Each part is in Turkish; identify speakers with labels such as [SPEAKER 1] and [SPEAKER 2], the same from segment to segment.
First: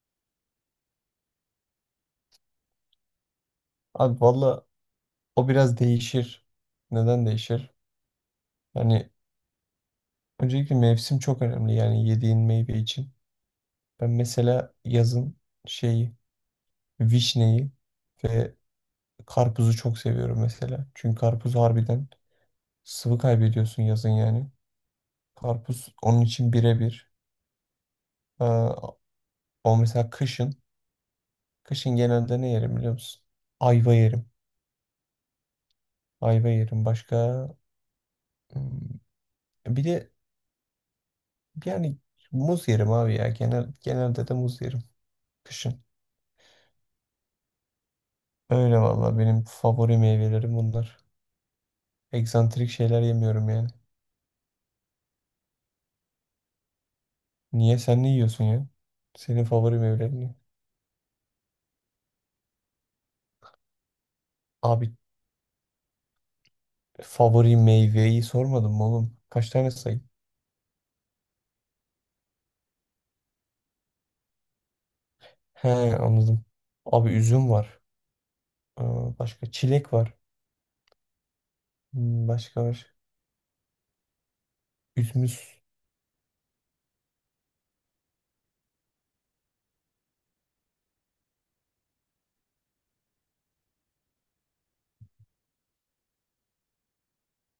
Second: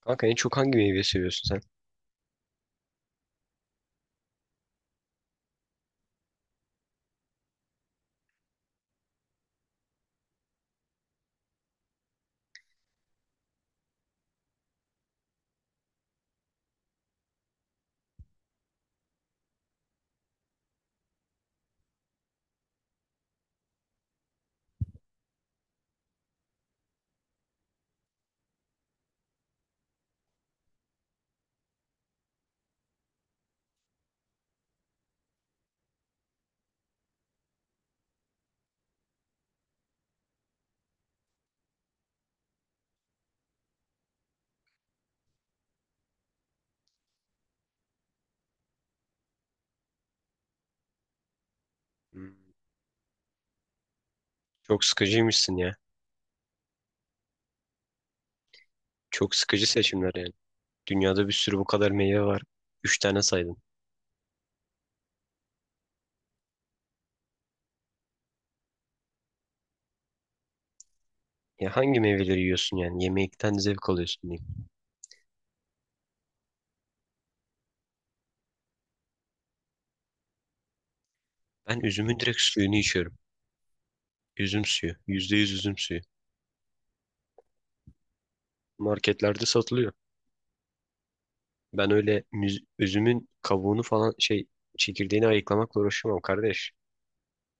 [SPEAKER 1] Kanka en çok hangi meyveyi seviyorsun sen?
[SPEAKER 2] Abi valla o biraz değişir. Neden değişir? Yani öncelikle mevsim çok önemli yani yediğin meyve için. Ben mesela yazın şeyi, vişneyi ve karpuzu çok seviyorum mesela. Çünkü karpuz harbiden sıvı kaybediyorsun yazın yani. Karpuz onun için birebir. Aa, O mesela kışın. Kışın genelde ne yerim biliyor musun? Ayva yerim. Ayva yerim. Başka hmm, bir de yani muz yerim abi ya. Genelde de muz yerim. Kışın. Öyle valla benim favori meyvelerim bunlar.
[SPEAKER 1] Hmm,
[SPEAKER 2] Eksantrik şeyler yemiyorum yani.
[SPEAKER 1] Çok sıkıcıymışsın ya.
[SPEAKER 2] Niye sen ne yiyorsun ya?
[SPEAKER 1] Çok
[SPEAKER 2] Senin
[SPEAKER 1] sıkıcı
[SPEAKER 2] favori
[SPEAKER 1] seçimler
[SPEAKER 2] meyvelerin
[SPEAKER 1] yani.
[SPEAKER 2] ne?
[SPEAKER 1] Dünyada bir sürü bu kadar meyve var. Üç tane saydın.
[SPEAKER 2] Abi favori meyveyi sormadım mı oğlum? Kaç tane sayayım?
[SPEAKER 1] Ya hangi meyveleri yiyorsun yani? Yemekten zevk alıyorsun diyeyim.
[SPEAKER 2] He, anladım. Abi üzüm var. Aa, başka çilek var.
[SPEAKER 1] Ben üzümün
[SPEAKER 2] Hmm,
[SPEAKER 1] direkt
[SPEAKER 2] başka
[SPEAKER 1] suyunu
[SPEAKER 2] var.
[SPEAKER 1] içiyorum. Üzüm suyu. Yüzde yüz
[SPEAKER 2] Üzümüz.
[SPEAKER 1] üzüm suyu. Marketlerde satılıyor. Ben öyle üzümün kabuğunu falan şey çekirdeğini ayıklamakla uğraşamam kardeş.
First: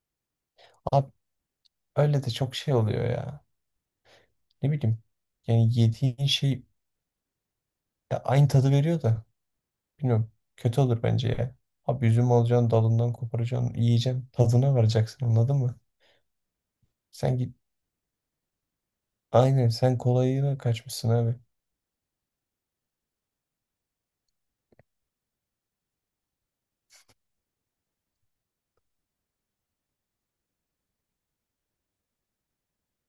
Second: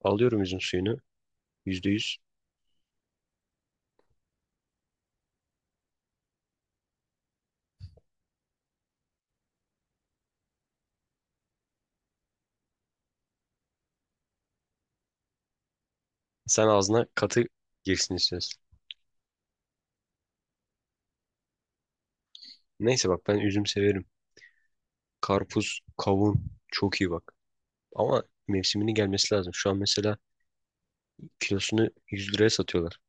[SPEAKER 1] Alıyorum üzüm suyunu.
[SPEAKER 2] Abi
[SPEAKER 1] Yüzde yüz.
[SPEAKER 2] öyle de çok şey oluyor ya. Ne bileyim. Yani yediğin şey ya aynı tadı veriyor da. Bilmiyorum. Kötü olur bence ya. Abi üzüm alacaksın, dalından koparacaksın, yiyeceksin, tadına varacaksın, anladın mı?
[SPEAKER 1] Sen ağzına
[SPEAKER 2] Sen
[SPEAKER 1] katı
[SPEAKER 2] git.
[SPEAKER 1] girsin istiyorsun.
[SPEAKER 2] Aynen, sen kolayına kaçmışsın abi.
[SPEAKER 1] Neyse bak ben üzüm severim. Karpuz, kavun çok iyi bak. Ama mevsiminin gelmesi lazım. Şu an mesela kilosunu 100 liraya satıyorlar.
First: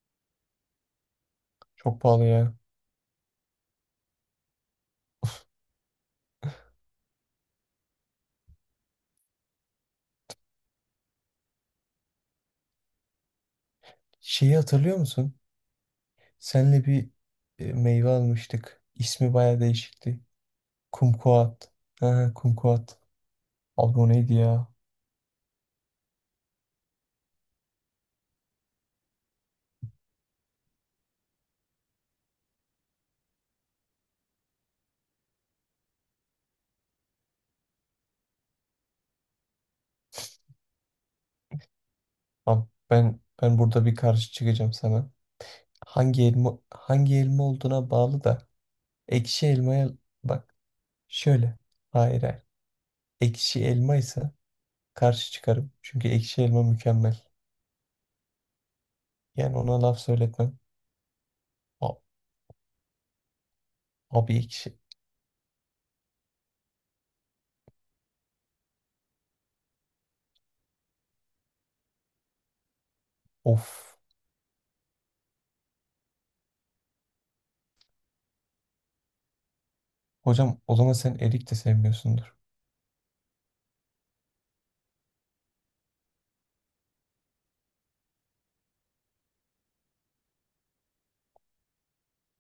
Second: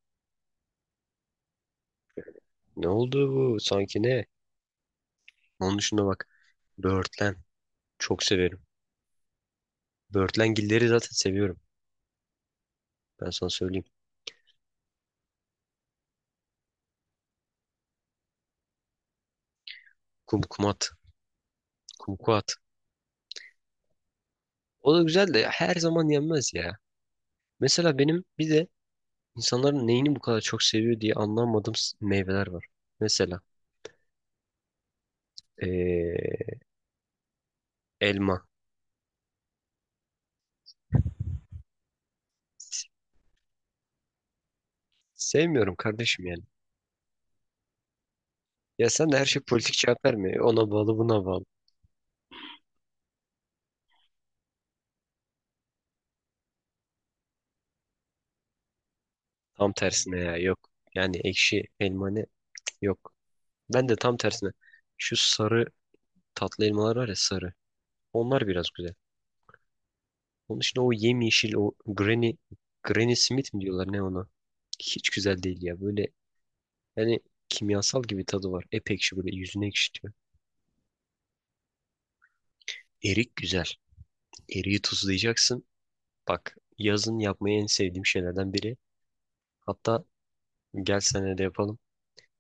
[SPEAKER 2] Çok pahalı ya.
[SPEAKER 1] Ne oldu bu? Sanki ne? Onun dışında bak. Böğürtlen. Çok severim. Böğürtlengilleri zaten seviyorum. Ben sana söyleyeyim.
[SPEAKER 2] Şeyi hatırlıyor musun? Senle bir meyve almıştık. İsmi baya değişikti.
[SPEAKER 1] Kumkumat.
[SPEAKER 2] Kumkuat. Ha,
[SPEAKER 1] Kumkuat.
[SPEAKER 2] kumkuat. Abi o neydi ya?
[SPEAKER 1] O da güzel de her zaman yenmez ya. Mesela benim bir de insanların neyini bu kadar çok seviyor diye anlamadığım meyveler var. Mesela ee, elma.
[SPEAKER 2] Abi
[SPEAKER 1] S-
[SPEAKER 2] ben burada bir karşı çıkacağım sana.
[SPEAKER 1] Sevmiyorum
[SPEAKER 2] Hangi
[SPEAKER 1] kardeşim yani.
[SPEAKER 2] elma, hangi elma olduğuna bağlı da
[SPEAKER 1] Ya sen de her şey
[SPEAKER 2] ekşi
[SPEAKER 1] politik
[SPEAKER 2] elmaya
[SPEAKER 1] cevap verme.
[SPEAKER 2] bak
[SPEAKER 1] Ona bağlı buna bağlı.
[SPEAKER 2] şöyle. Hayır, hayır. Ekşi elma ise karşı çıkarım. Çünkü ekşi elma mükemmel. Yani
[SPEAKER 1] Tam
[SPEAKER 2] ona laf
[SPEAKER 1] tersine ya yok.
[SPEAKER 2] söyletmem.
[SPEAKER 1] Yani ekşi
[SPEAKER 2] A-
[SPEAKER 1] elmanı yok. Ben de tam
[SPEAKER 2] Abi
[SPEAKER 1] tersine.
[SPEAKER 2] ekşi.
[SPEAKER 1] Şu sarı tatlı elmalar var ya sarı. Onlar biraz güzel. Onun için o yemyeşil o Granny Smith mi diyorlar
[SPEAKER 2] Of.
[SPEAKER 1] ne ona? Hiç güzel değil ya. Böyle yani kimyasal gibi tadı var. Ep ekşi böyle yüzüne ekşitiyor.
[SPEAKER 2] Hocam o zaman sen erik de sevmiyorsundur.
[SPEAKER 1] Erik güzel. Eriği tuzlayacaksın. Bak yazın yapmayı en sevdiğim şeylerden biri. Hatta gel senede de yapalım.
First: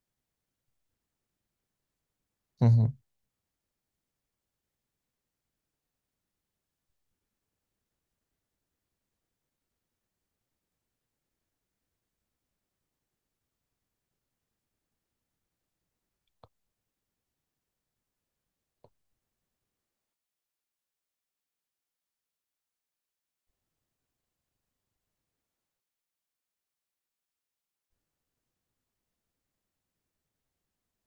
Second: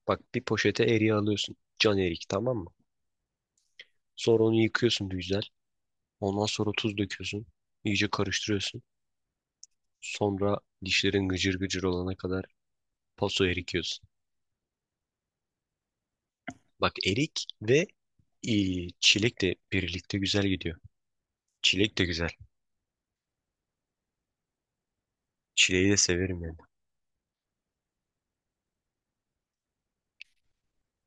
[SPEAKER 1] Bak bir poşete eriği alıyorsun. Can erik, tamam
[SPEAKER 2] Hı
[SPEAKER 1] mı?
[SPEAKER 2] hı.
[SPEAKER 1] Sonra onu yıkıyorsun güzel. Ondan sonra tuz döküyorsun. İyice karıştırıyorsun. Sonra dişlerin gıcır gıcır olana kadar paso erikiyorsun. Bak erik ve e, çilek de birlikte güzel gidiyor. Çilek de güzel. Çileği de severim yani.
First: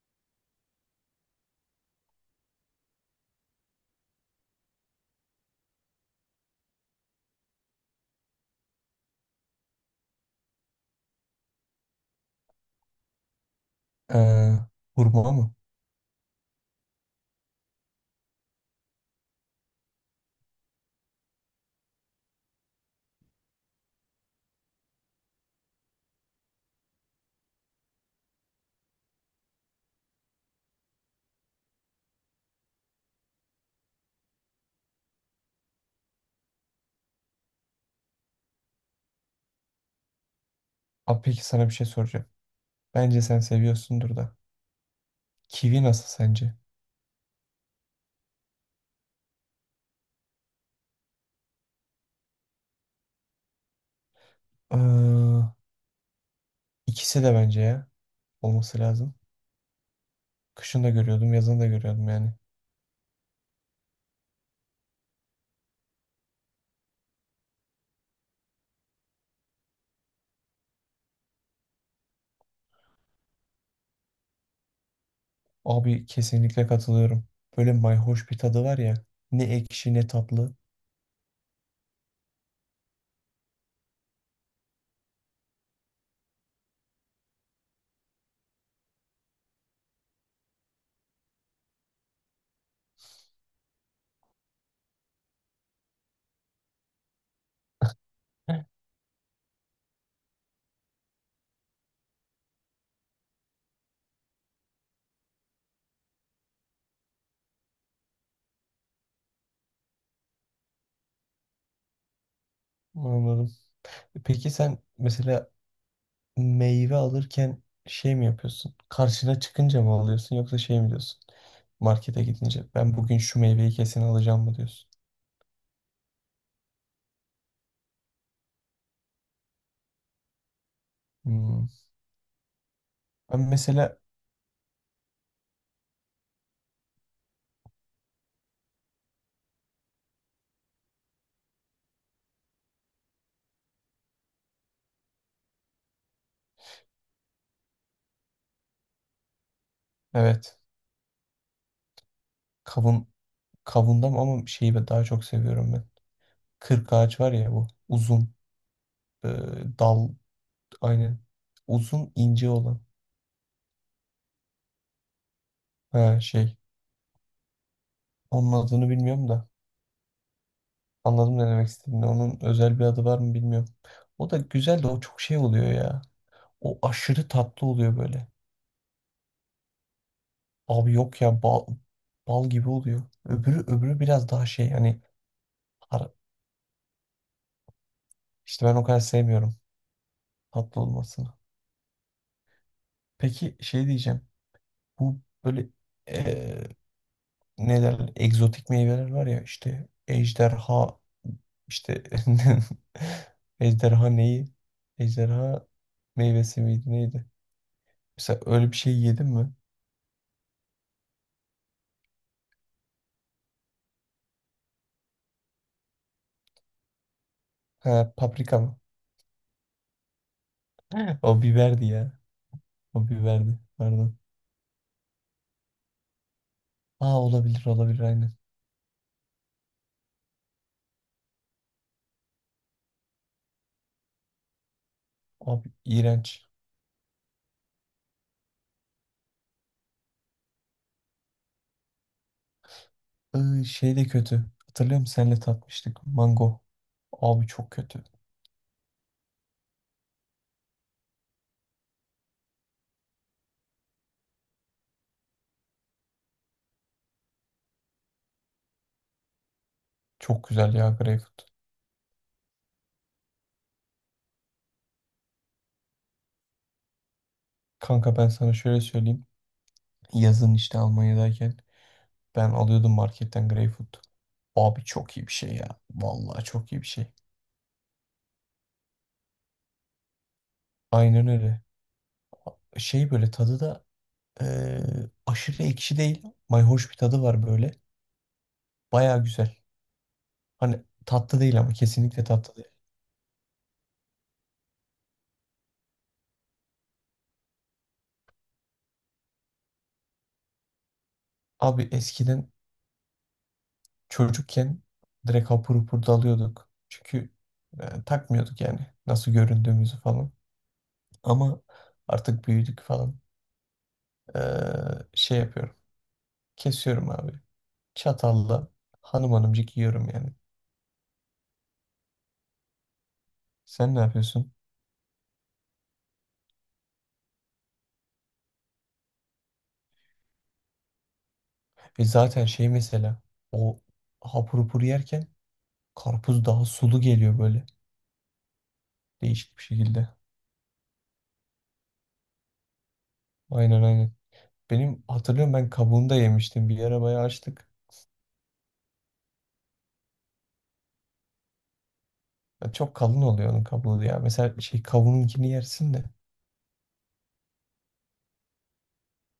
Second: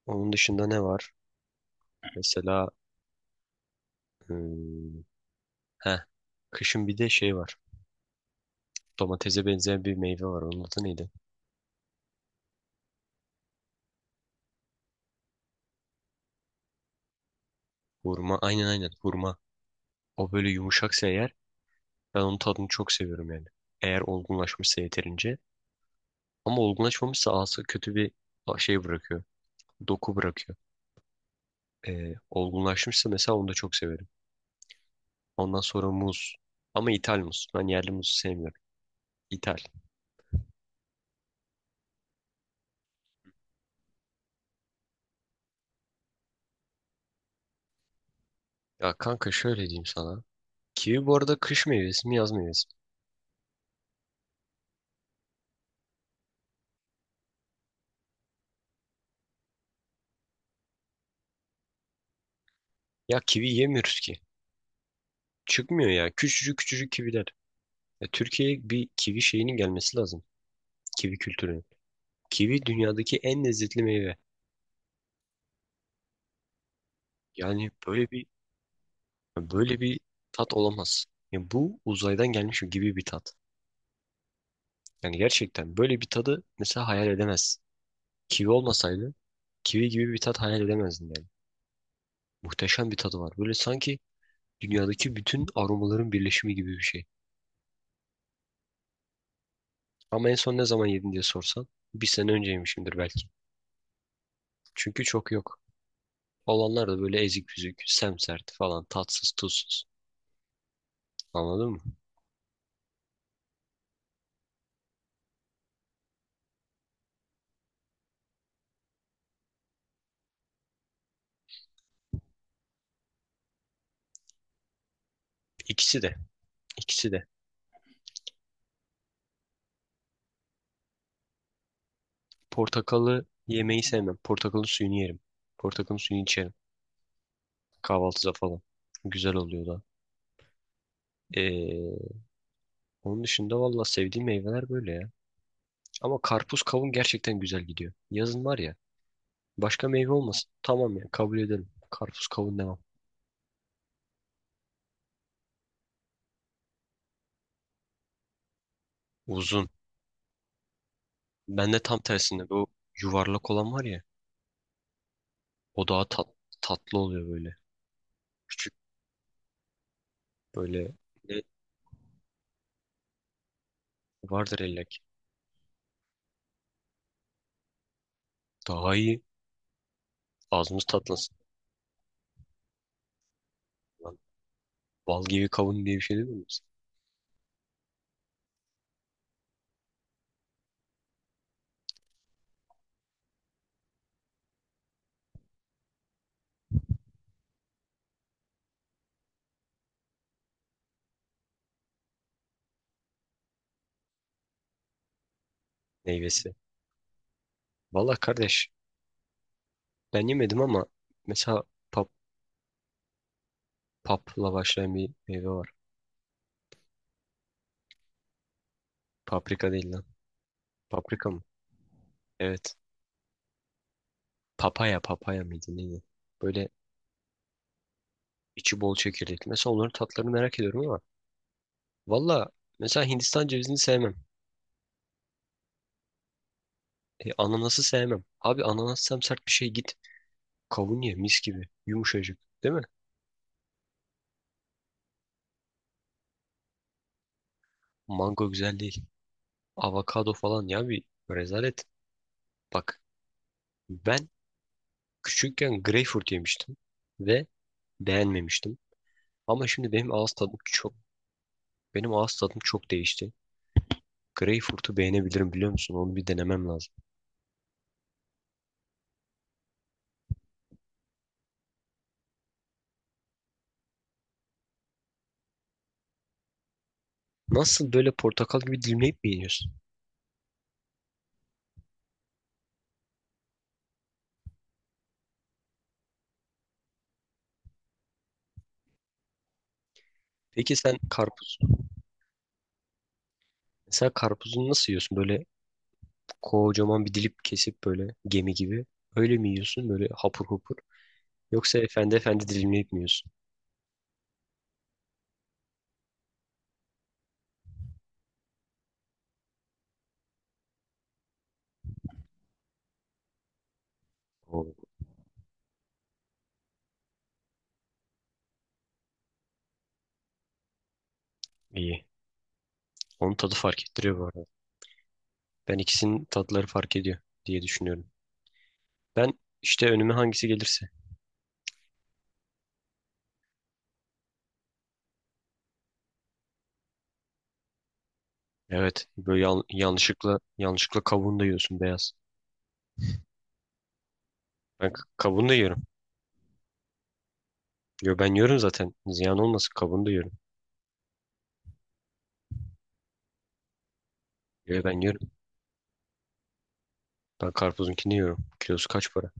[SPEAKER 1] Onun dışında ne var? Mesela hmm, heh, kışın bir de şey var. Domatese benzeyen bir meyve var. Onun adı neydi?
[SPEAKER 2] Ee, hurma mı?
[SPEAKER 1] Hurma. Aynen aynen hurma. O böyle yumuşaksa eğer ben onun tadını çok seviyorum yani. Eğer olgunlaşmışsa yeterince. Ama olgunlaşmamışsa ağası kötü bir şey bırakıyor. Doku bırakıyor. Olgunlaşmışsa mesela onu da çok severim. Ondan sonra muz. Ama ithal muz. Ben yerli muzu sevmiyorum. İthal.
[SPEAKER 2] Abi peki sana bir şey soracağım. Bence sen seviyorsundur da. Kivi nasıl sence?
[SPEAKER 1] Ya kanka şöyle diyeyim sana. Kivi bu arada kış meyvesi mi yaz meyvesi mi?
[SPEAKER 2] Ee, ikisi de bence ya. Olması lazım. Kışın da görüyordum, yazın da görüyordum yani.
[SPEAKER 1] Ya kivi yemiyoruz ki. Çıkmıyor ya. Küçücük küçücük kiviler. Ya Türkiye'ye bir kivi şeyinin gelmesi lazım. Kivi kültürünün. Kivi dünyadaki en lezzetli meyve.
[SPEAKER 2] Abi kesinlikle katılıyorum.
[SPEAKER 1] Yani
[SPEAKER 2] Böyle
[SPEAKER 1] böyle bir
[SPEAKER 2] mayhoş bir tadı var ya. Ne
[SPEAKER 1] böyle
[SPEAKER 2] ekşi
[SPEAKER 1] bir
[SPEAKER 2] ne
[SPEAKER 1] tat
[SPEAKER 2] tatlı.
[SPEAKER 1] olamaz. Ya bu uzaydan gelmiş gibi bir tat. Yani gerçekten böyle bir tadı mesela hayal edemez. Kivi olmasaydı kivi gibi bir tat hayal edemezdim yani. Muhteşem bir tadı var. Böyle sanki dünyadaki bütün aromaların birleşimi gibi bir şey.
[SPEAKER 2] Heh,
[SPEAKER 1] Ama en son ne zaman yedin diye sorsan bir sene önceymişimdir belki. Çünkü çok yok. Olanlar da böyle ezik büzük, semsert falan, tatsız, tuzsuz. Anladın mı?
[SPEAKER 2] anladım. Peki sen mesela meyve alırken şey mi yapıyorsun? Karşına çıkınca mı alıyorsun yoksa şey mi diyorsun? Markete gidince ben bugün şu meyveyi kesin alacağım mı diyorsun?
[SPEAKER 1] İkisi de, ikisi de.
[SPEAKER 2] Hmm.
[SPEAKER 1] Portakalı
[SPEAKER 2] Ben
[SPEAKER 1] yemeyi
[SPEAKER 2] mesela
[SPEAKER 1] sevmem. Portakalın suyunu yerim. Portakalın suyunu içerim. Kahvaltıda falan. Güzel oluyor da. Ee, Onun dışında valla sevdiğim meyveler böyle ya. Ama karpuz kavun gerçekten güzel gidiyor. Yazın var ya. Başka meyve olmasın.
[SPEAKER 2] evet,
[SPEAKER 1] Tamam ya kabul ederim. Karpuz kavun demem.
[SPEAKER 2] kavun, kavundam ama şeyi daha çok seviyorum ben. Kırk ağaç var ya, bu uzun e,
[SPEAKER 1] Uzun.
[SPEAKER 2] dal, aynen,
[SPEAKER 1] Ben de tam
[SPEAKER 2] uzun
[SPEAKER 1] tersinde
[SPEAKER 2] ince
[SPEAKER 1] bu
[SPEAKER 2] olan,
[SPEAKER 1] yuvarlak olan var ya. O daha
[SPEAKER 2] ha
[SPEAKER 1] tat,
[SPEAKER 2] şey,
[SPEAKER 1] tatlı oluyor böyle.
[SPEAKER 2] onun
[SPEAKER 1] Küçük
[SPEAKER 2] adını bilmiyorum da
[SPEAKER 1] böyle
[SPEAKER 2] anladım
[SPEAKER 1] ne
[SPEAKER 2] ne demek istediğini, onun özel bir adı var mı bilmiyorum. O da
[SPEAKER 1] vardır
[SPEAKER 2] güzel de o
[SPEAKER 1] ellek.
[SPEAKER 2] çok şey oluyor ya. O aşırı tatlı oluyor böyle.
[SPEAKER 1] Daha iyi. Ağzımız
[SPEAKER 2] Abi yok
[SPEAKER 1] tatlansın.
[SPEAKER 2] ya, bal, bal gibi oluyor. Öbürü
[SPEAKER 1] Lan,
[SPEAKER 2] biraz daha şey hani
[SPEAKER 1] bal gibi kavun diye bir
[SPEAKER 2] har-
[SPEAKER 1] şey değil mi?
[SPEAKER 2] işte ben o kadar sevmiyorum tatlı olmasını. Peki şey diyeceğim. Bu böyle eee ne derler egzotik meyveler var ya, işte ejderha, işte ejderha neyi? Ejderha
[SPEAKER 1] Meyvesi.
[SPEAKER 2] meyvesi miydi neydi?
[SPEAKER 1] Valla
[SPEAKER 2] Mesela
[SPEAKER 1] kardeş
[SPEAKER 2] öyle bir şey yedin mi?
[SPEAKER 1] ben yemedim ama mesela pap, papla başlayan bir meyve var.
[SPEAKER 2] Ha, paprika mı?
[SPEAKER 1] Paprika değil lan. Paprika mı?
[SPEAKER 2] O biberdi ya.
[SPEAKER 1] Evet.
[SPEAKER 2] O biberdi. Pardon.
[SPEAKER 1] Papaya, papaya mıydı neydi? Böyle
[SPEAKER 2] Aa, olabilir, olabilir, aynen.
[SPEAKER 1] içi bol çekirdekli. Mesela onların tatlarını merak ediyorum ama valla mesela Hindistan cevizini sevmem.
[SPEAKER 2] Abi iğrenç.
[SPEAKER 1] Ananası sevmem. Abi ananas sert bir şey git. Kavun ye mis gibi. Yumuşacık değil mi?
[SPEAKER 2] Şey de kötü. Hatırlıyor musun? Seninle tatmıştık. Mango. Abi çok kötü.
[SPEAKER 1] Mango güzel değil. Avokado falan ya bir rezalet. Bak ben küçükken greyfurt yemiştim ve beğenmemiştim. Ama şimdi
[SPEAKER 2] Çok güzel ya greyfurt.
[SPEAKER 1] benim ağız tadım çok değişti. Greyfurt'u beğenebilirim biliyor musun? Onu bir denemem lazım.
[SPEAKER 2] Kanka ben sana şöyle söyleyeyim. Yazın işte Almanya'dayken ben alıyordum marketten greyfurt. Abi çok iyi bir şey ya. Vallahi çok iyi bir şey.
[SPEAKER 1] Nasıl böyle portakal gibi dilimleyip mi yiyorsun?
[SPEAKER 2] Aynen öyle. Şey böyle tadı da eee, aşırı ekşi değil. Mayhoş bir tadı var böyle. Baya güzel.
[SPEAKER 1] Peki
[SPEAKER 2] Hani
[SPEAKER 1] sen
[SPEAKER 2] tatlı
[SPEAKER 1] karpuz.
[SPEAKER 2] değil, ama kesinlikle tatlı değil.
[SPEAKER 1] Mesela karpuzunu nasıl yiyorsun? Böyle kocaman bir dilip kesip böyle gemi gibi. Öyle mi yiyorsun? Böyle hapur hapur. Yoksa
[SPEAKER 2] Abi
[SPEAKER 1] efendi efendi
[SPEAKER 2] eskiden
[SPEAKER 1] dilimleyip mi yiyorsun?
[SPEAKER 2] çocukken direkt hapur hapur dalıyorduk. Çünkü takmıyorduk yani nasıl göründüğümüzü falan. Ama artık büyüdük falan. E,
[SPEAKER 1] Oo,
[SPEAKER 2] şey yapıyorum. Kesiyorum abi. Çatalla hanım hanımcık yiyorum yani.
[SPEAKER 1] iyi. Onun tadı fark
[SPEAKER 2] Sen ne
[SPEAKER 1] ettiriyor bu arada.
[SPEAKER 2] yapıyorsun?
[SPEAKER 1] Ben ikisinin tatları fark ediyor diye düşünüyorum. Ben işte önüme hangisi gelirse.
[SPEAKER 2] E zaten şey mesela o hapur hapur yerken karpuz daha sulu geliyor böyle,
[SPEAKER 1] Evet. Böyle
[SPEAKER 2] değişik
[SPEAKER 1] yan-
[SPEAKER 2] bir şekilde.
[SPEAKER 1] yanlışlıkla yanlışlıkla kabuğunu da yiyorsun beyaz.
[SPEAKER 2] Aynen, aynen.
[SPEAKER 1] Ben
[SPEAKER 2] Benim,
[SPEAKER 1] kabuğunu
[SPEAKER 2] hatırlıyorum,
[SPEAKER 1] da
[SPEAKER 2] ben
[SPEAKER 1] yiyorum.
[SPEAKER 2] kabuğunu da yemiştim. Bir ara bayağı açtık.
[SPEAKER 1] Yo ben yiyorum zaten. Ziyan olmasın kabuğunu da yiyorum.
[SPEAKER 2] Ya çok kalın oluyor onun kabuğu ya. Mesela
[SPEAKER 1] Yo
[SPEAKER 2] şey
[SPEAKER 1] ben yiyorum.
[SPEAKER 2] kabuğununkini yersin de
[SPEAKER 1] Ben karpuzunkini yiyorum. Kilosu kaç para?